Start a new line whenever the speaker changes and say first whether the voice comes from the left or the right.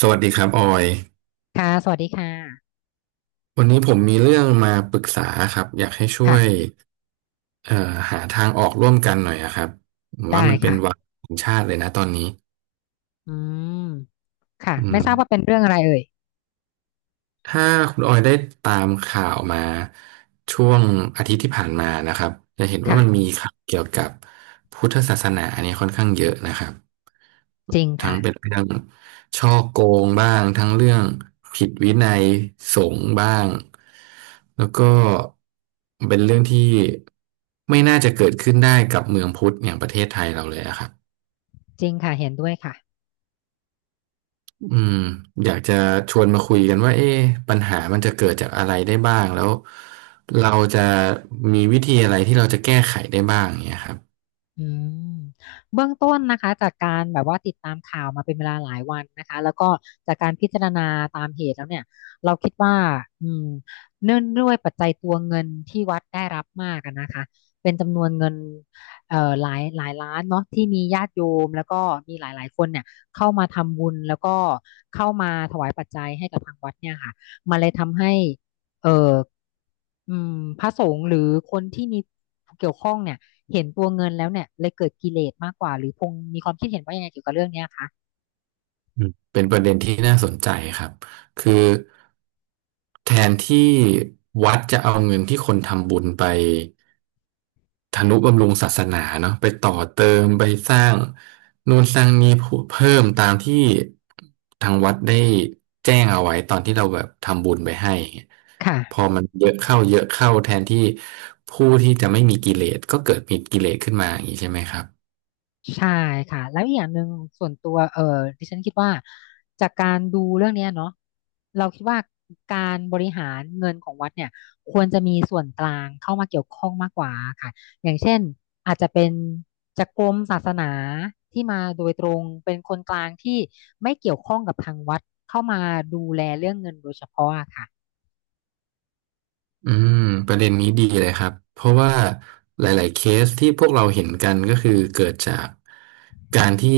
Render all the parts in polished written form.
right: สวัสดีครับออย
left: ค่ะ สวัสดีค่ะ
right: วันนี้ผมมีเรื่องมาปรึกษาครับอยากให้ช่ว
left: ค่ะ
right: ยเอ่อหาทางออกร่วมกันหน่อยอะครับผมว่า
left: ได้
right: มันเป็น
left: ค่ะ
right: วาระของชาติเลยนะตอนนี้
left: อืม ค่ะ
right: อื
left: ไม่
right: ม
left: ทราบว่าเป็นเรื่องอะไรเอ่ย
right: ถ้าคุณออยได้ตามข่าวมาช่วงอาทิตย์ที่ผ่านมานะครับจะเห็นว่ามัน
left: ค่ะ
right: มีข่าวเกี่ยวกับพุทธศาสนาเนี่ยค่อนข้างเยอะนะครับ
left: จริง
right: ทั้
left: ค่ะ
right: งเป็นเรื่องฉ้อโกงบ้างทั้งเรื่องผิดวินัยสงฆ์บ้างแล้วก็เป็นเรื่องที่ไม่น่าจะเกิดขึ้นได้กับเมืองพุทธอย่างประเทศไทยเราเลยอะครับ
left: จริงค่ะ เห็นด้วยค่ะ
right: อืมอยากจะชวนมาคุยกันว่าเอ๊ะปัญหามันจะเกิดจากอะไรได้บ้างแล้วเราจะมีวิธีอะไรที่เราจะแก้ไขได้บ้างเนี่ยครับ
left: อืมเบื้องต้นนะคะจากการแบบว่าติดตามข่าวมาเป็นเวลาหลายวันนะคะแล้วก็จากการพิจารณาตามเหตุแล้วเนี่ยเราคิดว่าอืมเนื่องด้วยปัจจัยตัวเงินที่วัดได้รับมากอะนะคะเป็นจำนวนเงินหลายล้านเนาะที่มีญาติโยมแล้วก็มีหลายๆคนเนี่ยเข้ามาทำบุญแล้วก็เข้ามาถวายปัจจัยให้กับทางวัดเนี่ยค่ะมันเลยทำให้ เอ่ออืมพระสงฆ์หรือคนที่มีเกี่ยวข้องเนี่ยเห็นตัวเงินแล้วเนี่ยเลยเกิดกิเลสมากกว่าหรือพงมีความคิดเห็นว่ายังไงเกี่ยวกับเรื่องเนี้ยคะ
right: อืมเป็นประเด็นที่น่าสนใจครับคือแทนที่วัดจะเอาเงินที่คนทำบุญไป ทนุบำรุงศาสนาเนาะไปต่อเติมไปสร้างนู่นสร้างนี่เพิ่มตามที่ทางวัดได้แจ้งเอาไว้ตอนที่เราแบบทำบุญไปให้อย่างเงี้ย
left: ค่ะ
right: พอมันเยอะเข้าเยอะเข้าแทนที่ผู้ที่จะไม่มีกิเลสก็เกิดมีกิเลสขึ้นมาอย่างนี้ใช่ไหมครับ
left: ใช่ค่ะแล้วอีกอย่างหนึ่งส่วนตัวดิฉันคิดว่าจากการดูเรื่องเนี้ยเนาะเราคิดว่าการบริหารเงินของวัดเนี่ยควรจะมีส่วนกลางเข้ามาเกี่ยวข้องมากกว่าค่ะอย่างเช่นอาจจะเป็นจากกรมศาสนาที่มาโดยตรงเป็นคนกลางที่ไม่เกี่ยวข้องกับทางวัดเข้ามาดูแลเรื่องเงินโดยเฉพาะอะค่ะ
right: อืมประเด็นนี้ดีเลยครับเพราะว่าหลายๆเคสที่พวกเราเห็นกันก็คือเกิดจากการที่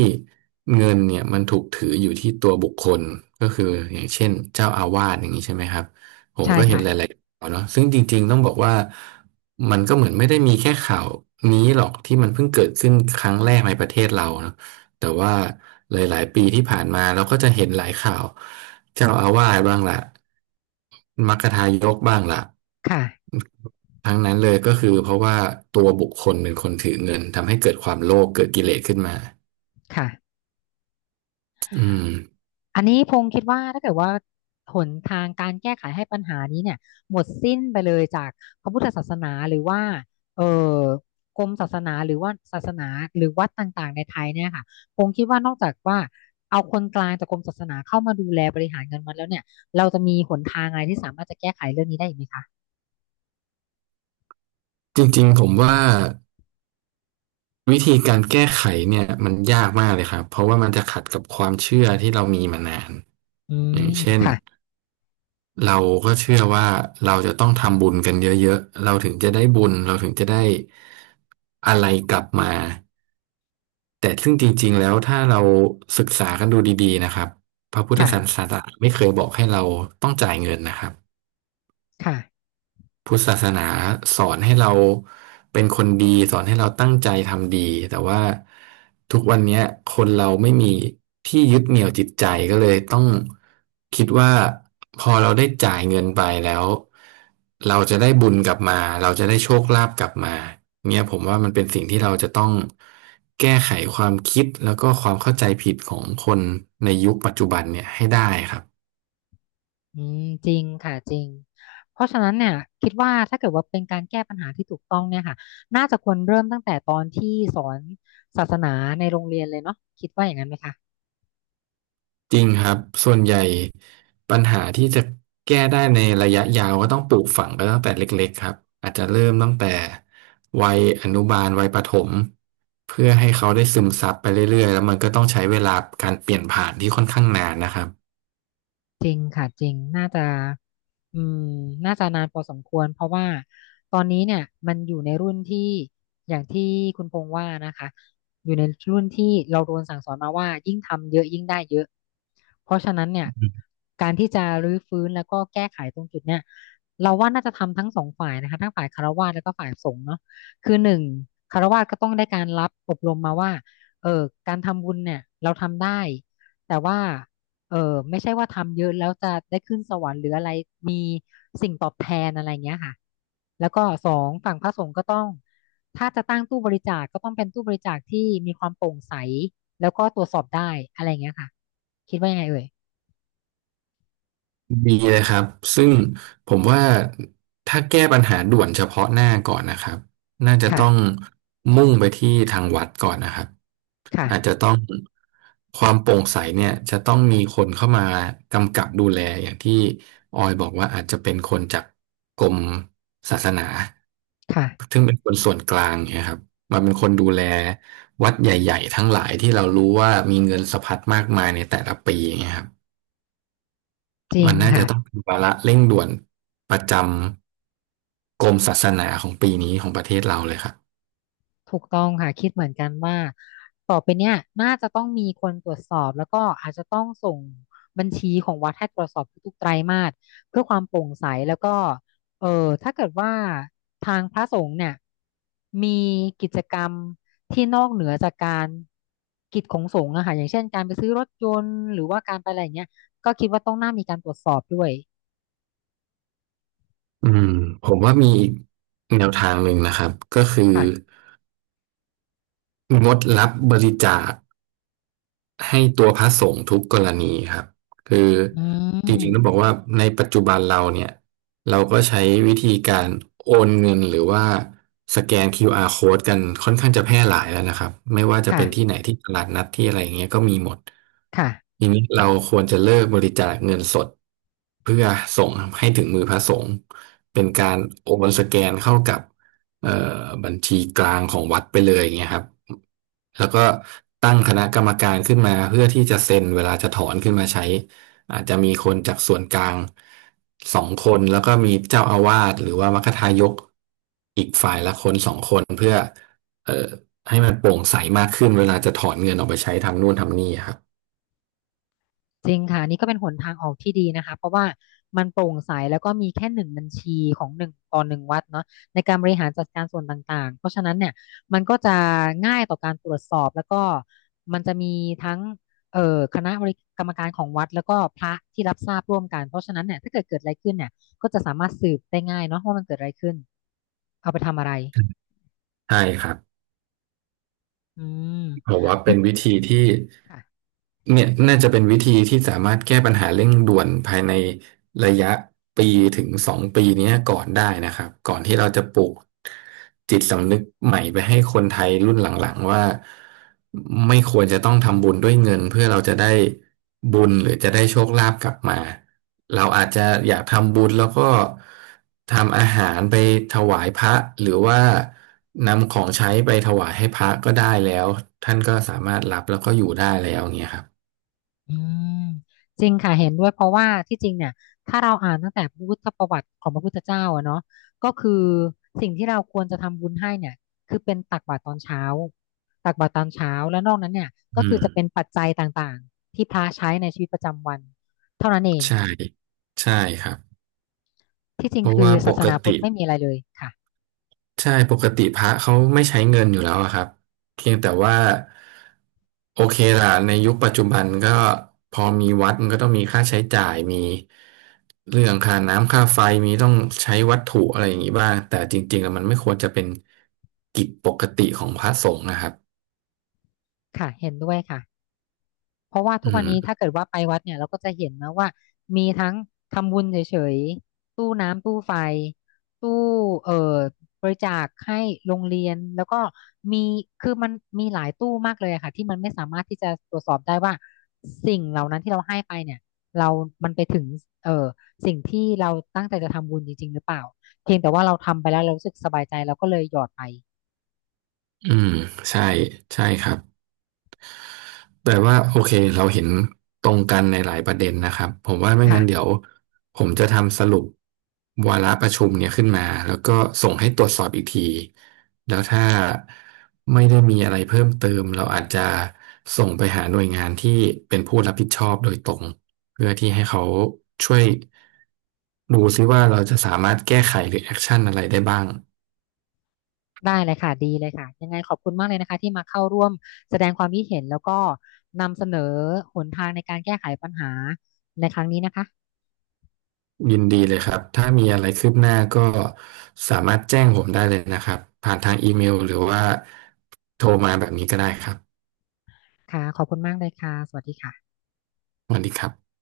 right: เงินเนี่ยมันถูกถืออยู่ที่ตัวบุคคลก็คืออย่างเช่นเจ้าอาวาสอย่างนี้ใช่ไหมครับผม
left: ใช่
right: ก็เห็น
left: ค่ะ
right: หลายๆข่าวเนาะซึ่งจริงๆต้องบอกว่ามันก็เหมือนไม่ได้มีแค่ข่าวนี้หรอกที่มันเพิ่งเกิดขึ้นครั้งแรกในประเทศเราเนาะแต่ว่าหลายๆปีที่ผ่านมาเราก็จะเห็นหลายข่าวเจ้าอาวาสบ้างล่ะมัคคทายกบ้างล่ะ
left: ค่ะ
right: ทั้งนั้นเลยก็คือเพราะว่าตัวบุคคลเป็นคนถือเงินทำให้เกิดความโลภเกิดกิเลสขึ้นมา
left: ค่ะ
right: อืม
left: อันนี้พงษ์คิดว่าถ้าเกิดว่าหนทางการแก้ไขให้ปัญหานี้เนี่ยหมดสิ้นไปเลยจากพระพุทธศาสนาหรือว่าเออกรมศาสนาหรือว่าศาสนาหรือวัดต่างๆในไทยเนี่ยค่ะพงษ์คิดว่านอกจากว่าเอาคนกลางจากกรมศาสนาเข้ามาดูแลบริหารเงินวัดแล้วเนี่ยเราจะมีหนทางอะไรที่สามารถจะแก้ไขเรื่องนี้ได้อีกไหมคะ
right: จริงๆผมว่าวิธีการแก้ไขเนี่ยมันยากมากเลยครับเพราะว่ามันจะขัดกับความเชื่อที่เรามีมานาน
left: อื
right: อ
left: ม
right: ย่างเช่น
left: ค่ะ
right: เราก็เชื่อว่าเราจะต้องทำบุญกันเยอะๆเราถึงจะได้บุญเราถึงจะได้อะไรกลับมาแต่ซึ่งจริงๆแล้วถ้าเราศึกษากันดูดีๆนะครับพระพุทธศา
left: ค่ะ
right: สนาไม่เคยบอกให้เราต้องจ่ายเงินนะครับ
left: ค่ะ
right: พุทธศาสนาสอนให้เราเป็นคนดีสอนให้เราตั้งใจทำดีแต่ว่าทุกวันเนี้ยคนเราไม่มีที่ยึดเหนี่ยวจิตใจก็เลยต้องคิดว่าพอเราได้จ่ายเงินไปแล้วเราจะได้บุญกลับมาเราจะได้โชคลาภกลับมาเนี่ยผมว่ามันเป็นสิ่งที่เราจะต้องแก้ไขความคิดแล้วก็ความเข้าใจผิดของคนในยุคปัจจุบันเนี่ยให้ได้ครับ
left: อืมจริงค่ะจริงเพราะฉะนั้นเนี่ยคิดว่าถ้าเกิดว่าเป็นการแก้ปัญหาที่ถูกต้องเนี่ยค่ะน่าจะควรเริ่มตั้งแต่ตอนที่สอนศาสนาในโรงเรียนเลยเนาะคิดว่าอย่างนั้นไหมคะ
right: จริงครับส่วนใหญ่ปัญหาที่จะแก้ได้ในระยะยาวก็ต้องปลูกฝังกันตั้งแต่เล็กๆครับอาจจะเริ่มตั้งแต่วัยอนุบาลวัยประถมเพื่อให้เขาได้ซึมซับไปเรื่อยๆแล้วมันก็ต้องใช้เวลาการเปลี่ยนผ่านที่ค่อนข้างนานนะครับ
left: จริงค่ะจริงน่าจะอืมน่าจะนานพอสมควรเพราะว่าตอนนี้เนี่ยมันอยู่ในรุ่นที่อย่างที่คุณพงษ์ว่านะคะอยู่ในรุ่นที่เราโดนสั่งสอนมาว่ายิ่งทำเยอะยิ่งได้เยอะเพราะฉะนั้นเนี่ยการที่จะรื้อฟื้นแล้วก็แก้ไขตรงจุดเนี่ยเราว่าน่าจะทำทั้งสองฝ่ายนะคะทั้งฝ่ายคฤหัสถ์แล้วก็ฝ่ายสงฆ์เนาะคือหนึ่งคฤหัสถ์ก็ต้องได้การรับอบรมมาว่าเออการทำบุญเนี่ยเราทำได้แต่ว่า เออไม่ใช่ว่าทำเยอะแล้วจะได้ขึ้นสวรรค์หรืออะไรมีสิ่งตอบแทนอะไรเงี้ยค่ะแล้วก็สองฝั่งพระสงฆ์ก็ต้องถ้าจะตั้งตู้บริจาคก็ต้องเป็นตู้บริจาคที่มีความโปร่งใสแล้วก็ตรวจสอบได้อะไรเงี้ยค่ะคิดว่ายังไงเอ่ย
right: มีเลยครับซึ่งผมว่าถ้าแก้ปัญหาด่วนเฉพาะหน้าก่อนนะครับน่าจะต้อง
left: ค่ะ
right: มุ่งไปที่ทางวัดก่อนนะครับ
left: ค่ะ
right: อาจจะต้องความโปร่งใสเนี่ยจะต้องมีคนเข้ามากำกับดูแลอย่างที่ออยบอกว่าอาจจะเป็นคนจากกรมศาสนา
left: ค่ะ
right: ซึ่งเป็นคนส่วนกลางเนี่ยครับมาเป็นคนดูแลวัดใหญ่ๆทั้งหลายที่เรารู้ว่ามีเงินสะพัดมากมายในแต่ละปีอย่างเงี้ยครับ
left: จริ
right: มั
left: ง
right: นน่าจะ
left: ค่ะ
right: ต้องเป็นวาระเร่งด่วนประจำกรมศาสนาของปีนี้ของประเทศเราเลยครับ
left: ถูกต้องค่ะคิดเหมือนกันว่าต่อไปเนี่ยน่าจะต้องมีคนตรวจสอบแล้วก็อาจจะต้องส่งบัญชีของวัดให้ตรวจสอบทุกๆไตรมาสเพื่อความโปร่งใสแล้วก็เออถ้าเกิดว่าทางพระสงฆ์เนี่ยมีกิจกรรมที่นอกเหนือจากการกิจของสงฆ์อะค่ะอย่างเช่นการไปซื้อรถยนต์หรือว่าการไปอะไรอย่างเงี้ย
right: อืมผมว่ามีอีกแนวทางหนึ่งนะครับก็คือ
left: ค่ะ
right: งดรับบริจาค ให้ตัวพระสงฆ์ทุกกรณีครับคือ
left: อื
right: จ
left: ม
right: ริงๆต้องบอกว่าในปัจจุบันเราเนี่ยเราก็ใช้วิธีการโอนเงินหรือว่าสแกน QR code กันค่อนข้างจะแพร่หลายแล้วนะครับไม่ว่าจะเป็นที่ไห
left: ค่ะ
right: นที่ตลาดนัดที่อะไรอย่างเงี้ยก็มีหมด
left: ค่ะ
right: ทีนี้เราควรจะเลิกบริจาคเงินสดเพื่อส่งให้ถึงมือพระสงฆ์เป็นการโอนสแกนเข้ากับ เอ่อบัญชีกลางของวัดไปเลยอย่างเงี้ยครับแล้วก็ตั้งคณะกรรมการขึ้นมาเพื่อที่จะเซ็นเวลาจะถอนขึ้นมาใช้อาจจะมีคนจากส่วนกลางสองคนแล้วก็มีเจ้าอาวาสหรือว่ามัคคทายกอีกฝ่ายละ1-2 คนเอ่อให้มันโปร่งใสมากขึ้นเวลาจะถอนเงินออกไปใช้ทำนู่นทำนี่ครับ
left: จริงค่ะอันนี่ก็เป็นหนทางออกที่ดีนะคะเพราะว่ามันโปร่งใสแล้วก็มีแค่หนึ่งบัญชีของหนึ่งต่อหนึ่งวัดเนาะในการบริหารจัดการส่วนต่างๆเพราะฉะนั้นเนี่ยมันก็จะง่ายต่อการตรวจสอบแล้วก็มันจะมีทั้งเอ่อคณะบริกรรมการของวัดแล้วก็พระที่รับทราบร่วมกันเพราะฉะนั้นเนี่ยถ้าเกิดอะไรขึ้นเนี่ยก็จะสามารถสืบได้ง่ายเนาะว่ามันเกิดอะไรขึ้นเอาไปทำอะไร
right: ใช่ครับ
left: อืม
right: ผมว่าเป็นวิธีที่
left: ค่ะ
right: เนี่ยน่าจะเป็นวิธีที่สามารถแก้ปัญหาเร่งด่วนภายในระยะ1 ถึง 2 ปีเนี้ยก่อนได้นะครับก่อนที่เราจะปลูกจิตสำนึกใหม่ไปให้คนไทยรุ่นหลังๆว่าไม่ควรจะต้องทำบุญด้วยเงินเพื่อเราจะได้บุญหรือจะได้โชคลาภกลับมาเราอาจจะอยากทำบุญแล้วก็ ทำอาหารไปถวายพระหรือว่านำของใช้ไปถวายให้พระก็ได้แล้วท่านก็สามารถรับแล้วก็อยู่ได้แล้วอย่างเงี้ยครับ
left: อืมจริงค่ะเห็นด้วยเพราะว่าที่จริงเนี่ยถ้าเราอ่านตั้งแต่พุทธประวัติของพระพุทธเจ้าอะเนาะก็คือสิ่งที่เราควรจะทำบุญให้เนี่ยคือเป็นตักบาตรตอนเช้าตักบาตรตอนเช้าแล้วนอกนั้นเนี่ยก็
right: อื
left: คือ
right: ม
left: จะเป็นปัจจัยต่างๆที่พระใช้ในชีวิตประจำวันเท่านั้นเอง
right: ใช่ใช่ครับ
left: ที่จริ
right: เพ
left: ง
right: ราะ
left: คือ
right: ว่าป
left: ศาส
right: ก
left: นาพุท
right: ติ
left: ธไม่มีอะไรเลยค่ะ
right: ใช่ปกติพระเขาไม่ใช้เงินอยู่แล้วอะครับเพียงแต่ว่าโอเคล่ะในยุคปัจจุบันก็พอมีวัดมันก็ต้องมีค่าใช้จ่ายมีเรื่องค่าน้ำค่าไฟมีต้องใช้วัตถุอะไรอย่างนี้บ้างแต่จริงๆแล้วมันไม่ควรจะเป็นกิจปกติของพระสงฆ์นะครับ
left: ค่ะเห็นด้วยค่ะ เพราะว่าทุ
right: อื
left: กวันนี้
right: ม
left: ถ้าเกิดว่าไปวัดเนี่ยเราก็จะเห็นนะว่ามีทั้งทำบุญเฉยๆตู้น้ำตู้ไฟตู้เอ่อบริจาคให้โรงเรียนแล้วก็มีคือมันมีหลายตู้มากเลยอะค่ะที่มันไม่สามารถที่จะตรวจสอบได้ว่าสิ่งเหล่านั้นที่เราให้ไปเนี่ยเรามันไปถึงเอ่อสิ่งที่เราตั้งใจจะทำบุญจริงๆหรือเปล่าเพียงแต่ว่าเราทำไปแล้วเรารู้สึกสบายใจเราก็เลยหยอดไป
right: อืมใช่ใช่ครับ แต่ว่าโอเคเราเห็นตรงกันในหลายประเด็นนะครับผมว่าไม่งั้นเดี๋
left: ค่ะ
right: ยวผมจะทำสรุปวาระประชุมเนี่ยขึ้นมาแล้วก็ส่งให้ตรวจสอบอีกทีแล้วถ้าไม่ได้มีอะไรเพิ่มเติมเราอาจจะส่งไปหาหน่วยงานที่เป็นผู้รับผิดชอบโดยตรงเพื่อที่ให้เขาช่วยดูซิว่าเราจะสามารถแก้ไขหรือแอคชั่นอะไรได้บ้าง
left: ได้เลยค่ะดีเลยค่ะยังไงขอบคุณมากเลยนะคะที่มาเข้าร่วมแสดงความคิดเห็นแล้วก็นำเสนอหนทางในการแก้ไขปัญหาในครั้งนี้นะคะ
right: ยินดีเลยครับ ถ้ามีอะไรคืบหน้าก็สามารถแจ้งผมได้เลยนะครับ ผ่านทางอีเมลหรือว่าโทรมาแบบนี้ก็ได้ครับ
left: ค่ะขอบคุณมากเลยค่ะสวัสดีค่ะ
right: สวัสดีครับ